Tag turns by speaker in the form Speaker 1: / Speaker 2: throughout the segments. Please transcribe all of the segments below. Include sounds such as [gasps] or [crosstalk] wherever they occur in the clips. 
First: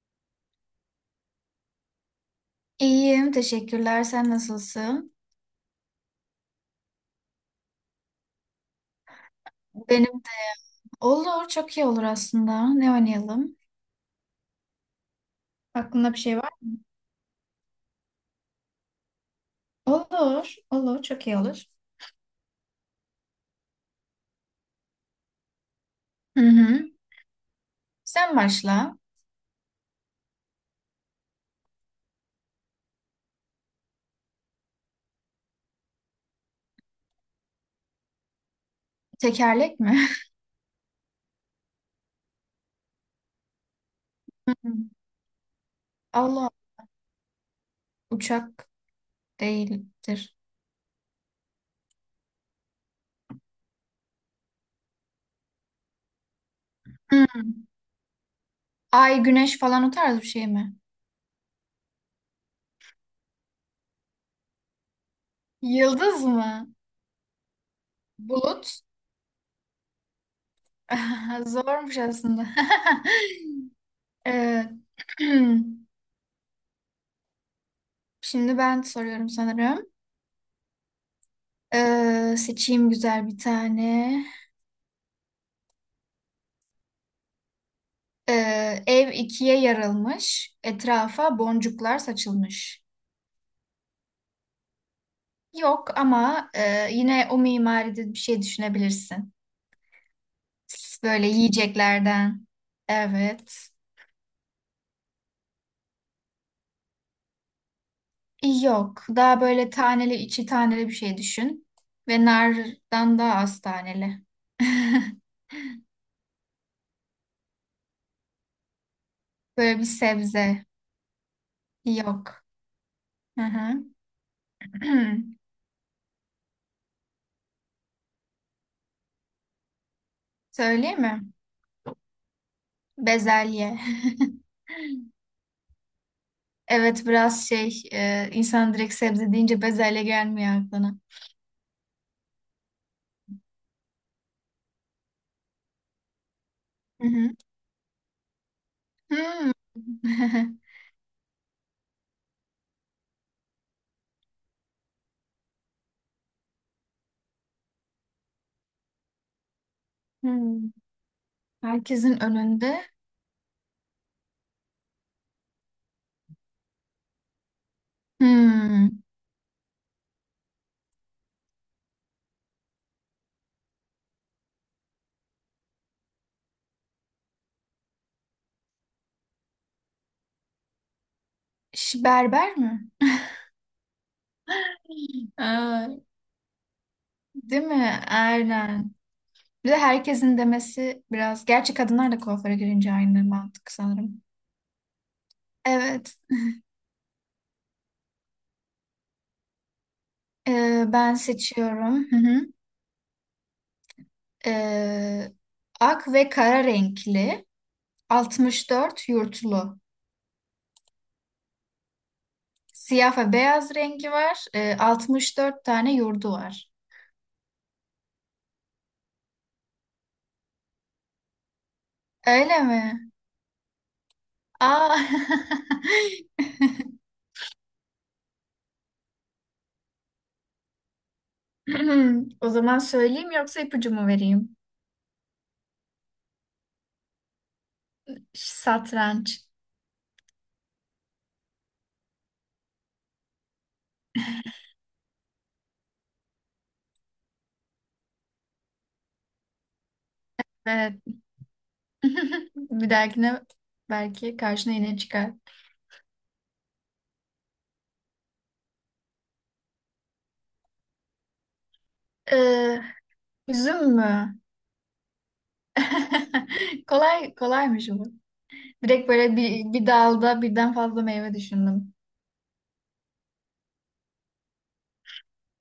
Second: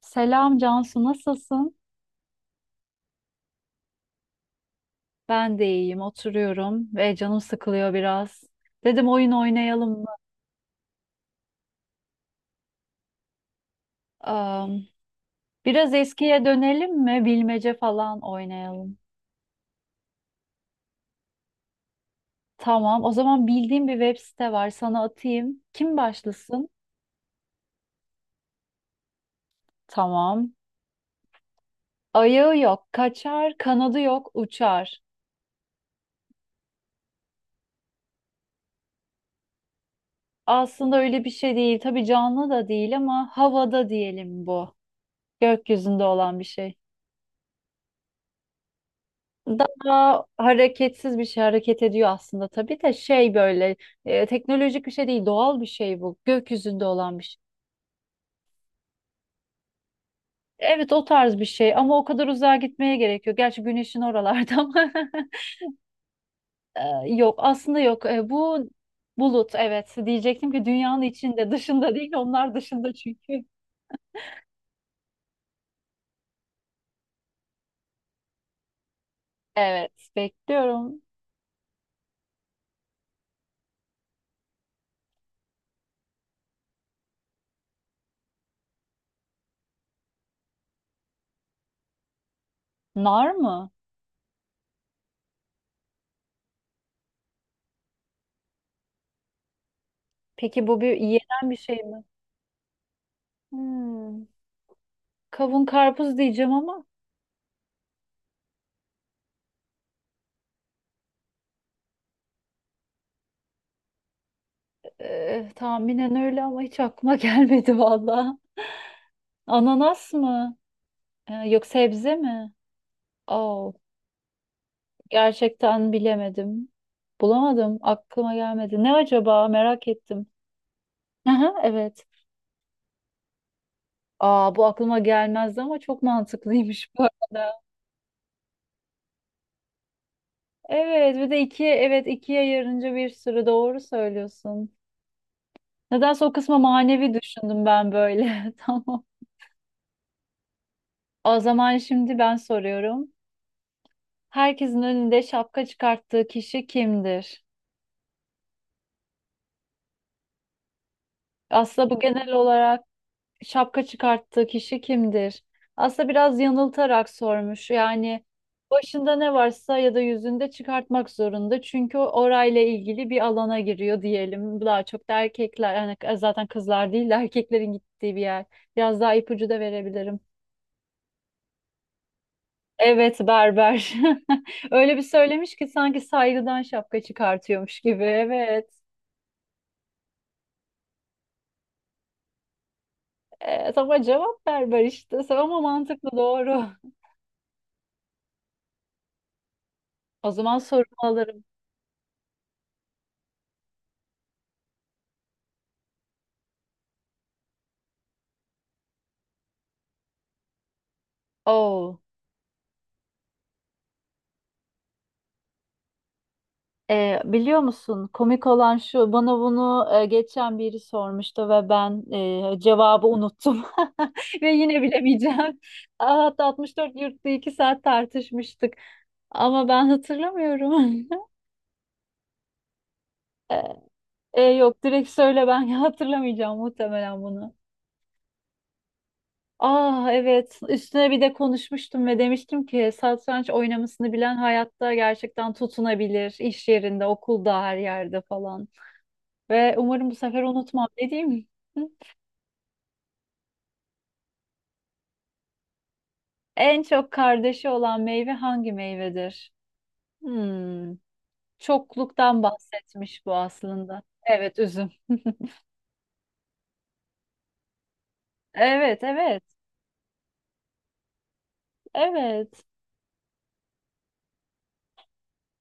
Speaker 1: Selam Cansu, nasılsın?
Speaker 2: İyiyim, teşekkürler. Sen nasılsın?
Speaker 1: Ben de iyiyim, oturuyorum ve canım sıkılıyor biraz. Dedim oyun oynayalım mı?
Speaker 2: Benim de. Olur, çok iyi olur aslında. Ne oynayalım?
Speaker 1: Am, biraz
Speaker 2: Aklında bir şey
Speaker 1: eskiye
Speaker 2: var
Speaker 1: dönelim mi? Bilmece falan oynayalım.
Speaker 2: mı? Olur, çok iyi olur.
Speaker 1: Tamam, o zaman bildiğim bir web site var, sana atayım. Kim
Speaker 2: Hı
Speaker 1: başlasın?
Speaker 2: hı. Sen başla.
Speaker 1: Tamam. Ayağı yok, kaçar, kanadı yok, uçar.
Speaker 2: Tekerlek mi? [laughs]
Speaker 1: Aslında öyle bir şey değil. Tabii canlı da değil ama havada diyelim
Speaker 2: Hı hı.
Speaker 1: bu. Gökyüzünde olan bir
Speaker 2: Allah,
Speaker 1: şey.
Speaker 2: uçak
Speaker 1: Daha
Speaker 2: değildir.
Speaker 1: hareketsiz bir şey hareket ediyor aslında tabii de şey böyle teknolojik bir şey değil, doğal bir şey, bu gökyüzünde olan bir
Speaker 2: Hı.
Speaker 1: şey.
Speaker 2: Ay, güneş falan o tarz bir şey mi?
Speaker 1: Evet, o tarz bir şey ama o kadar uzağa gitmeye gerekiyor. Gerçi güneşin oralarda ama
Speaker 2: Yıldız mı?
Speaker 1: [laughs] e, yok aslında, yok. Bu
Speaker 2: Bulut?
Speaker 1: bulut, evet, diyecektim ki dünyanın
Speaker 2: [laughs]
Speaker 1: içinde, dışında
Speaker 2: Zormuş
Speaker 1: değil,
Speaker 2: aslında.
Speaker 1: onlar dışında
Speaker 2: [laughs]
Speaker 1: çünkü.
Speaker 2: Ee, [clears throat] şimdi ben soruyorum sanırım.
Speaker 1: Evet, bekliyorum.
Speaker 2: Seçeyim güzel bir tane. Ev ikiye yarılmış, etrafa boncuklar saçılmış.
Speaker 1: Nar mı?
Speaker 2: Yok ama yine o mimaride bir şey düşünebilirsin.
Speaker 1: Peki bu bir
Speaker 2: Böyle
Speaker 1: yenen bir şey mi?
Speaker 2: yiyeceklerden. Evet.
Speaker 1: Hmm, kavun karpuz diyeceğim ama.
Speaker 2: Yok. Daha böyle taneli, içi taneli bir şey düşün. Ve nardan daha az taneli. [laughs]
Speaker 1: Tahminen öyle ama hiç aklıma [laughs] gelmedi valla.
Speaker 2: Böyle bir
Speaker 1: Ananas mı?
Speaker 2: sebze.
Speaker 1: Yok, sebze
Speaker 2: Yok.
Speaker 1: mi?
Speaker 2: Hı
Speaker 1: Oo,
Speaker 2: hı. [clears throat]
Speaker 1: gerçekten bilemedim. Bulamadım. Aklıma gelmedi. Ne acaba? Merak ettim.
Speaker 2: Söyleyeyim mi?
Speaker 1: Aha, evet.
Speaker 2: Bezelye. [laughs]
Speaker 1: Aa, bu aklıma gelmezdi ama çok mantıklıymış bu
Speaker 2: Evet biraz
Speaker 1: arada.
Speaker 2: şey insan direkt sebze deyince bezelye gelmiyor aklına.
Speaker 1: Evet, bir de iki, evet, ikiye yarınca bir sürü, doğru söylüyorsun. Nedense o kısma
Speaker 2: Hı
Speaker 1: manevi
Speaker 2: hı.
Speaker 1: düşündüm ben böyle. [laughs] Tamam.
Speaker 2: Hmm. [laughs]
Speaker 1: O zaman şimdi ben soruyorum. Herkesin önünde şapka çıkarttığı kişi kimdir?
Speaker 2: Hmm.
Speaker 1: Aslında bu
Speaker 2: Herkesin
Speaker 1: genel
Speaker 2: önünde.
Speaker 1: olarak şapka çıkarttığı kişi kimdir? Aslında biraz yanıltarak sormuş. Yani
Speaker 2: Hmm.
Speaker 1: başında ne varsa ya da yüzünde çıkartmak zorunda. Çünkü o orayla ilgili bir alana giriyor diyelim. Daha çok da erkekler, hani zaten kızlar değil de erkeklerin gittiği bir yer. Biraz daha ipucu da verebilirim.
Speaker 2: Berber mi?
Speaker 1: Evet, berber. [laughs]
Speaker 2: [gasps]
Speaker 1: Öyle bir
Speaker 2: [laughs]
Speaker 1: söylemiş ki
Speaker 2: Aa,
Speaker 1: sanki saygıdan şapka
Speaker 2: değil
Speaker 1: çıkartıyormuş
Speaker 2: mi?
Speaker 1: gibi. Evet.
Speaker 2: Aynen. Bir de herkesin demesi biraz. Gerçi kadınlar da kuaföre girince aynı mantık
Speaker 1: Ama
Speaker 2: sanırım.
Speaker 1: cevap ver ver işte. Ama mantıklı,
Speaker 2: Evet.
Speaker 1: doğru. [laughs] O zaman sorumu
Speaker 2: Ben
Speaker 1: alırım.
Speaker 2: seçiyorum. Hı hı. Ee, Ak ve kara renkli. 64 yurtlu.
Speaker 1: Oo.
Speaker 2: Siyah ve beyaz rengi var. 64 tane yurdu var.
Speaker 1: Biliyor musun komik olan şu, bana bunu geçen biri sormuştu ve ben
Speaker 2: Öyle
Speaker 1: cevabı
Speaker 2: mi?
Speaker 1: unuttum [laughs] ve yine
Speaker 2: Aa.
Speaker 1: bilemeyeceğim.
Speaker 2: [laughs]
Speaker 1: Aa, hatta 64 yurtta 2 saat tartışmıştık ama ben hatırlamıyorum. [laughs]
Speaker 2: O zaman söyleyeyim
Speaker 1: Ee,
Speaker 2: yoksa ipucu mu
Speaker 1: e,
Speaker 2: vereyim?
Speaker 1: yok direkt söyle, ben [laughs] hatırlamayacağım muhtemelen bunu.
Speaker 2: Satranç.
Speaker 1: Ah evet, üstüne bir de konuşmuştum ve demiştim ki satranç oynamasını bilen hayatta gerçekten tutunabilir, iş yerinde, okulda, her yerde falan ve umarım bu sefer unutmam,
Speaker 2: Evet.
Speaker 1: ne diyeyim. [laughs] Hı?
Speaker 2: [laughs] Bir dahakine belki karşına yine çıkar.
Speaker 1: En çok kardeşi olan meyve hangi meyvedir? Hmm, çokluktan
Speaker 2: Ee,
Speaker 1: bahsetmiş bu
Speaker 2: Üzüm
Speaker 1: aslında.
Speaker 2: mü?
Speaker 1: Evet, üzüm.
Speaker 2: [laughs] Kolay kolaymış bu.
Speaker 1: Evet,
Speaker 2: Direkt böyle
Speaker 1: evet,
Speaker 2: bir dalda birden fazla meyve düşündüm.
Speaker 1: evet,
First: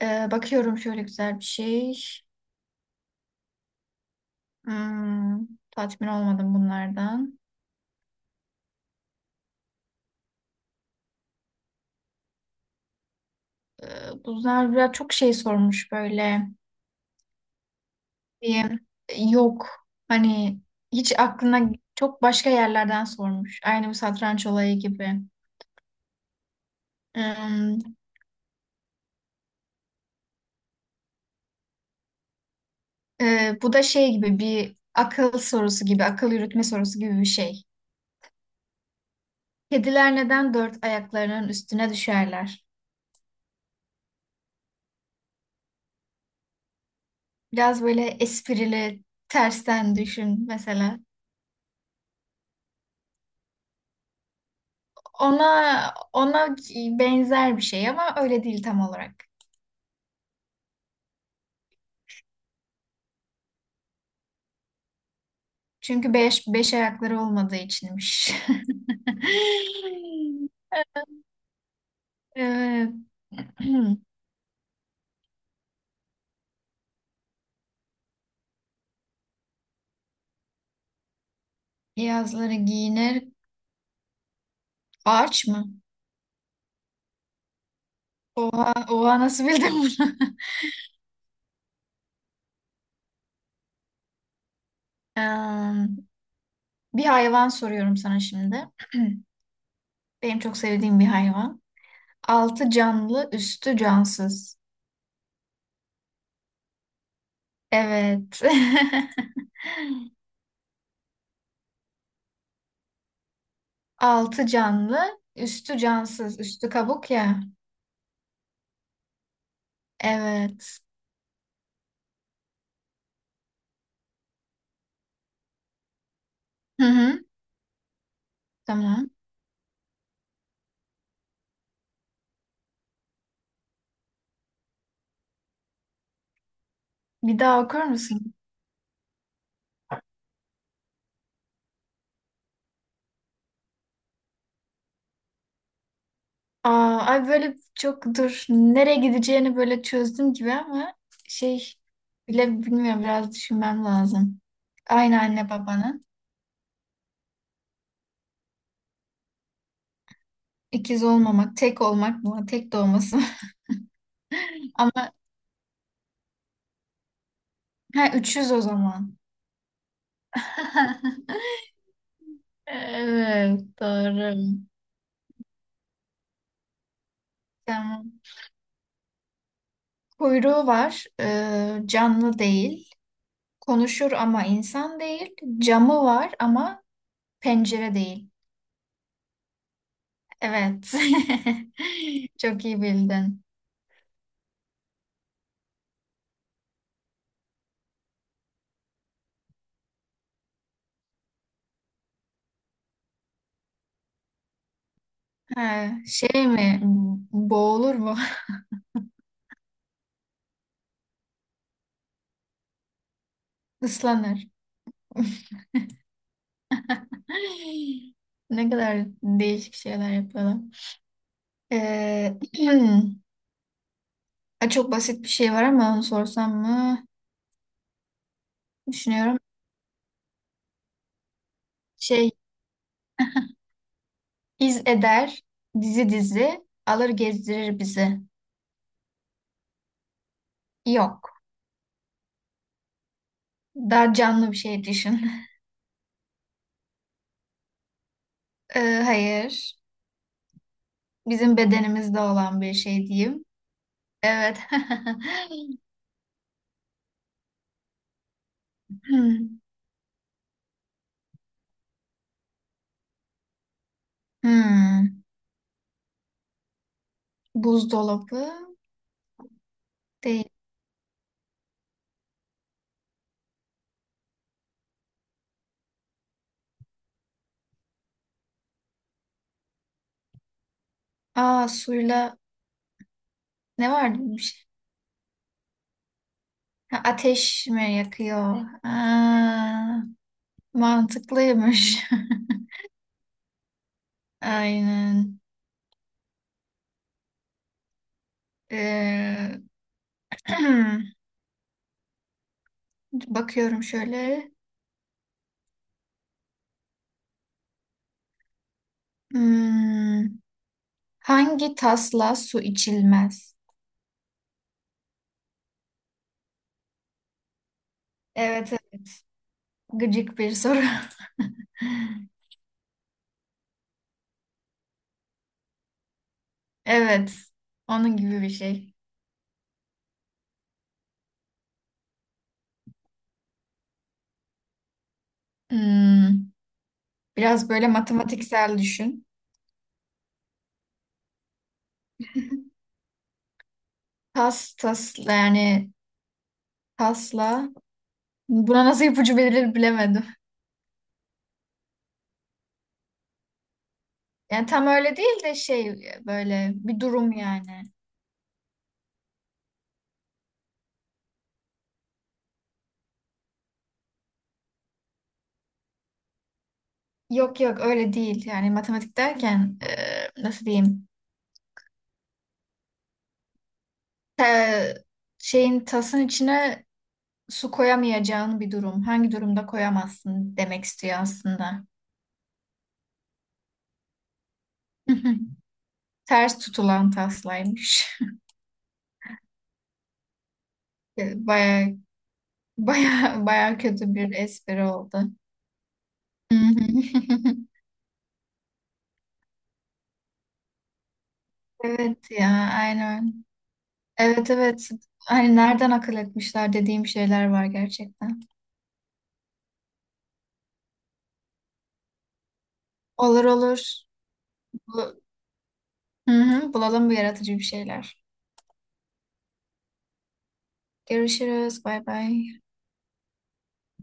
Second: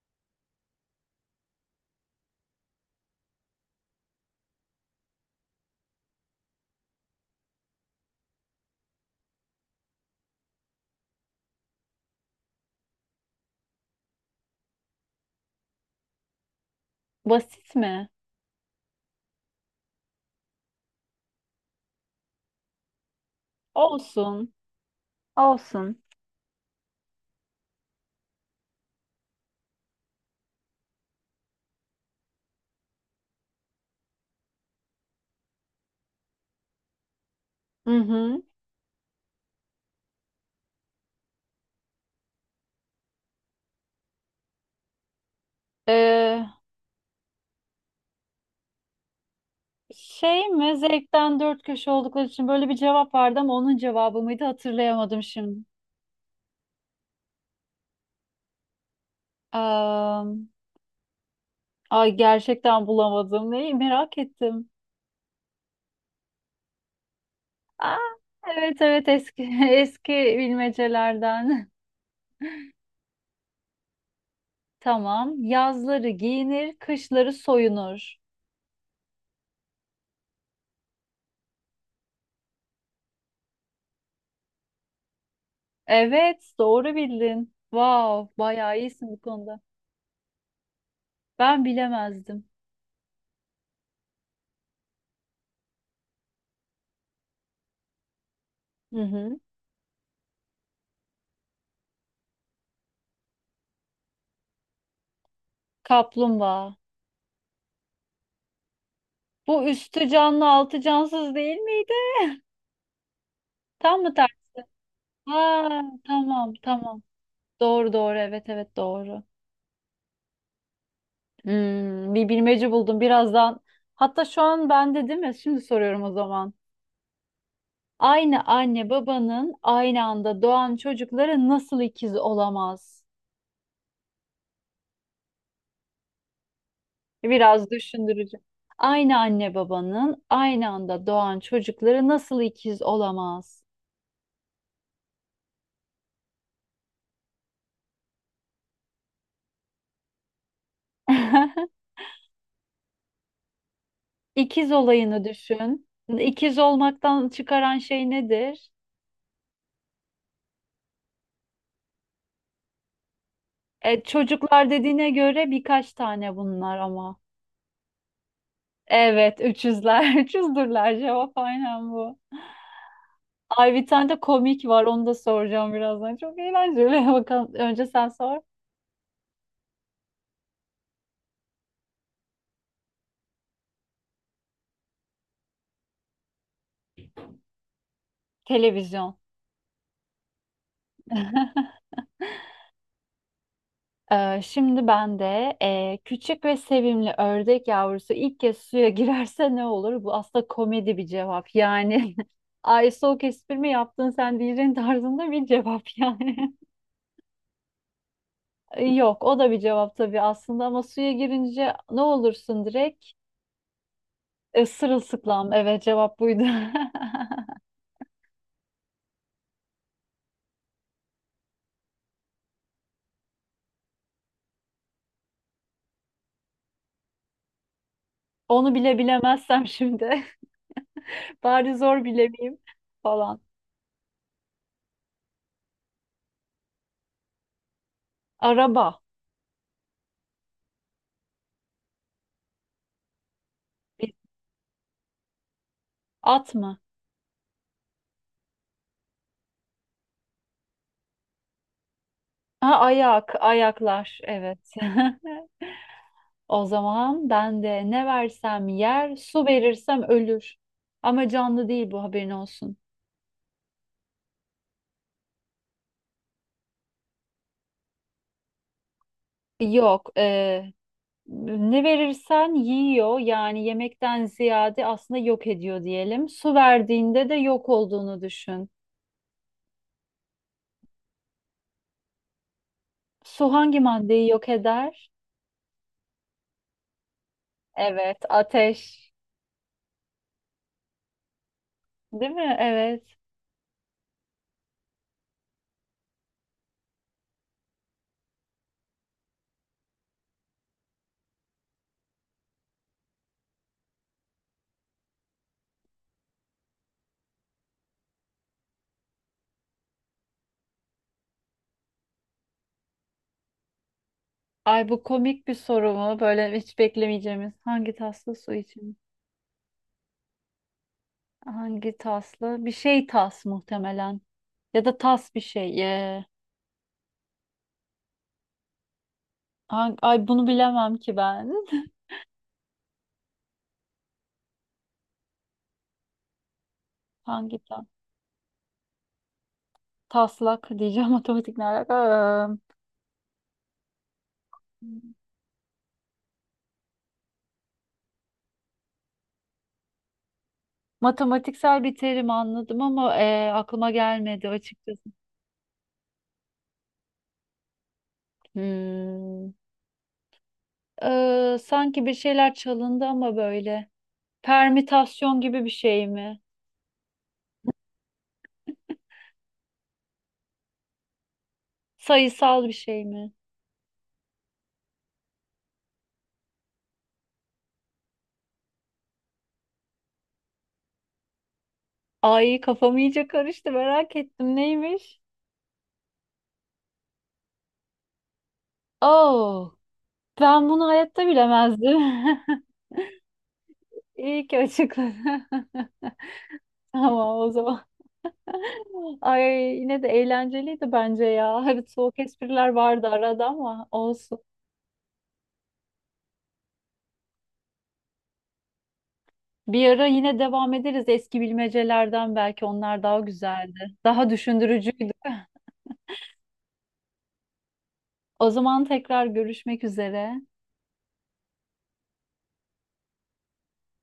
Speaker 2: Bakıyorum şöyle güzel bir şey. Hmm, tatmin olmadım bunlardan. e, Bu Zerra çok şey sormuş böyle
Speaker 1: basit mi?
Speaker 2: diye yok hani hiç aklına çok başka yerlerden sormuş. Aynı bu satranç
Speaker 1: Olsun
Speaker 2: olayı gibi.
Speaker 1: olsun.
Speaker 2: Hmm, bu da şey gibi bir akıl sorusu gibi, akıl yürütme sorusu gibi bir şey.
Speaker 1: Hı hı.
Speaker 2: Kediler neden dört ayaklarının üstüne düşerler?
Speaker 1: Ee,
Speaker 2: Biraz böyle esprili, tersten düşün
Speaker 1: şey mi,
Speaker 2: mesela.
Speaker 1: zevkten dört köşe oldukları için, böyle bir cevap vardı ama onun cevabı mıydı, hatırlayamadım şimdi.
Speaker 2: Ona benzer bir şey ama öyle değil tam olarak.
Speaker 1: Am, ay gerçekten bulamadım. Neyi, merak ettim.
Speaker 2: Çünkü beş ayakları olmadığı
Speaker 1: Aa,
Speaker 2: içinmiş.
Speaker 1: evet,
Speaker 2: [laughs]
Speaker 1: evet, eski [laughs] eski bilmecelerden.
Speaker 2: Evet. [clears throat]
Speaker 1: [laughs] Tamam. Yazları giyinir, kışları soyunur.
Speaker 2: Yazları giyinir. Ağaç mı?
Speaker 1: Evet, doğru bildin. Wow,
Speaker 2: Oha,
Speaker 1: bayağı iyisin bu
Speaker 2: oha nasıl
Speaker 1: konuda.
Speaker 2: bildin bunu? [laughs]
Speaker 1: Ben bilemezdim.
Speaker 2: Em, Bir hayvan soruyorum sana şimdi.
Speaker 1: Hı
Speaker 2: [clears throat]
Speaker 1: hı.
Speaker 2: Benim çok sevdiğim bir hayvan. Altı canlı, üstü cansız.
Speaker 1: Kaplumbağa.
Speaker 2: Evet. [laughs]
Speaker 1: Bu üstü canlı, altı cansız değil miydi? Tam mı?
Speaker 2: Altı canlı, üstü
Speaker 1: Ha,
Speaker 2: cansız.
Speaker 1: tamam
Speaker 2: Üstü
Speaker 1: tamam.
Speaker 2: kabuk ya.
Speaker 1: Doğru doğru, evet evet, doğru.
Speaker 2: Evet.
Speaker 1: Bir bilmece buldum birazdan. Hatta şu an bende değil mi? Şimdi soruyorum o zaman.
Speaker 2: Hı hı.
Speaker 1: Aynı anne
Speaker 2: Tamam.
Speaker 1: babanın aynı anda doğan çocukları nasıl ikiz olamaz?
Speaker 2: Bir daha
Speaker 1: Biraz
Speaker 2: okur musun?
Speaker 1: düşündürücü. Aynı anne babanın aynı anda doğan çocukları nasıl ikiz olamaz?
Speaker 2: Aa, ay böyle çok dur nereye gideceğini böyle çözdüm gibi ama şey
Speaker 1: [laughs]
Speaker 2: bile bilmiyorum biraz düşünmem lazım.
Speaker 1: İkiz
Speaker 2: Aynı
Speaker 1: olayını
Speaker 2: anne
Speaker 1: düşün.
Speaker 2: babanın
Speaker 1: İkiz olmaktan çıkaran şey nedir?
Speaker 2: ikiz olmamak, tek olmak mı, tek doğması mı?
Speaker 1: Çocuklar
Speaker 2: [laughs]
Speaker 1: dediğine
Speaker 2: Ama
Speaker 1: göre birkaç tane bunlar ama.
Speaker 2: ha üçüz o zaman.
Speaker 1: Evet, 300'ler. 300'dürler, [laughs] cevap
Speaker 2: [laughs]
Speaker 1: aynen bu.
Speaker 2: Evet
Speaker 1: Ay, bir tane de
Speaker 2: doğru.
Speaker 1: komik var, onu da soracağım birazdan. Çok eğlenceli. [laughs] Bakalım, önce sen
Speaker 2: Tamam.
Speaker 1: sor.
Speaker 2: Kuyruğu var, canlı değil. Konuşur ama insan değil. Camı var ama pencere değil.
Speaker 1: Televizyon.
Speaker 2: Evet.
Speaker 1: [laughs]
Speaker 2: [laughs] Çok iyi bildin.
Speaker 1: Şimdi ben de küçük ve sevimli ördek yavrusu ilk kez suya girerse ne olur? Bu aslında komedi bir cevap. Yani [laughs] ay, soğuk espri mi yaptın sen, diyeceğin tarzında bir cevap
Speaker 2: Ha,
Speaker 1: yani.
Speaker 2: şey
Speaker 1: [laughs]
Speaker 2: mi? Boğulur mu?
Speaker 1: Yok, o da bir cevap tabii aslında ama suya girince ne olursun, direkt
Speaker 2: [laughs] Islanır. [laughs]
Speaker 1: sırılsıklam. Evet, cevap buydu.
Speaker 2: Ay, ne kadar değişik şeyler yapıyorlar. Ee, [clears throat] ha, çok basit bir şey var ama onu sorsam mı?
Speaker 1: [laughs] Onu bile
Speaker 2: Düşünüyorum.
Speaker 1: bilemezsem şimdi, [laughs] bari zor
Speaker 2: Şey,
Speaker 1: bilemeyeyim falan.
Speaker 2: iz eder, dizi dizi, alır gezdirir bizi.
Speaker 1: Araba,
Speaker 2: Yok. Daha canlı bir şey düşün. [laughs]
Speaker 1: at mı?
Speaker 2: Hayır. Bizim bedenimizde olan bir
Speaker 1: Ha,
Speaker 2: şey
Speaker 1: ayak,
Speaker 2: diyeyim.
Speaker 1: ayaklar.
Speaker 2: Evet.
Speaker 1: Evet. [laughs]
Speaker 2: [laughs]
Speaker 1: O zaman ben de, ne versem yer, su
Speaker 2: Hmm.
Speaker 1: verirsem ölür. Ama canlı değil, bu haberin olsun.
Speaker 2: Hmm. Buzdolabı
Speaker 1: Yok.
Speaker 2: değil.
Speaker 1: Ne verirsen yiyor, yani yemekten ziyade aslında yok ediyor diyelim. Su verdiğinde de yok olduğunu düşün.
Speaker 2: Aa suyla
Speaker 1: Su hangi
Speaker 2: ne vardı
Speaker 1: maddeyi
Speaker 2: bir
Speaker 1: yok
Speaker 2: şey?
Speaker 1: eder?
Speaker 2: Ha, ateş mi
Speaker 1: Evet,
Speaker 2: yakıyor?
Speaker 1: ateş.
Speaker 2: Aa, mantıklıymış.
Speaker 1: Değil mi? Evet.
Speaker 2: [laughs] Aynen. Ee, [clears throat] bakıyorum şöyle. Hmm, hangi tasla su içilmez?
Speaker 1: Ay, bu komik bir soru mu? Böyle hiç beklemeyeceğimiz. Hangi taslı su
Speaker 2: Evet,
Speaker 1: için?
Speaker 2: evet. Gıcık bir soru. [laughs]
Speaker 1: Hangi taslı? Bir şey tas muhtemelen. Ya da tas bir şey.
Speaker 2: Evet. Onun gibi bir şey.
Speaker 1: Ay, bunu bilemem ki ben. [laughs]
Speaker 2: Hmm,
Speaker 1: Hangi
Speaker 2: biraz
Speaker 1: tas?
Speaker 2: böyle matematiksel düşün.
Speaker 1: Taslak diyeceğim, [laughs] matematik ne alaka?
Speaker 2: [laughs] Tas tas yani tasla. Buna nasıl ipucu verilir bilemedim.
Speaker 1: Matematiksel bir terim anladım ama aklıma gelmedi
Speaker 2: Yani tam
Speaker 1: açıkçası.
Speaker 2: öyle değil de şey böyle bir durum yani.
Speaker 1: Hmm. Sanki bir şeyler çalındı ama böyle. Permütasyon gibi bir şey mi?
Speaker 2: Yok yok öyle değil. Yani matematik derken nasıl diyeyim?
Speaker 1: Sayısal bir şey mi?
Speaker 2: Te- Şeyin tasın içine su koyamayacağın bir durum. Hangi durumda koyamazsın demek istiyor aslında.
Speaker 1: Ay, kafam iyice karıştı, merak ettim, neymiş?
Speaker 2: [laughs] Ters tutulan taslaymış.
Speaker 1: Oh, ben bunu hayatta
Speaker 2: [laughs] Baya
Speaker 1: bilemezdim.
Speaker 2: baya baya kötü
Speaker 1: [laughs]
Speaker 2: bir
Speaker 1: İyi ki
Speaker 2: espri
Speaker 1: açıkladın.
Speaker 2: oldu.
Speaker 1: [laughs] Tamam o
Speaker 2: [laughs]
Speaker 1: zaman. [laughs] Ay, yine de eğlenceliydi bence ya. Hadi soğuk
Speaker 2: Evet ya
Speaker 1: espriler vardı arada
Speaker 2: aynen.
Speaker 1: ama olsun.
Speaker 2: Evet evet. Hani nereden akıl etmişler dediğim şeyler var gerçekten.
Speaker 1: Bir ara yine devam ederiz eski bilmecelerden, belki onlar daha
Speaker 2: Olur
Speaker 1: güzeldi.
Speaker 2: olur.
Speaker 1: Daha düşündürücüydü.
Speaker 2: Bu- Hı hı, bulalım bu yaratıcı bir şeyler.
Speaker 1: O zaman tekrar görüşmek üzere.
Speaker 2: Görüşürüz. Bay bay.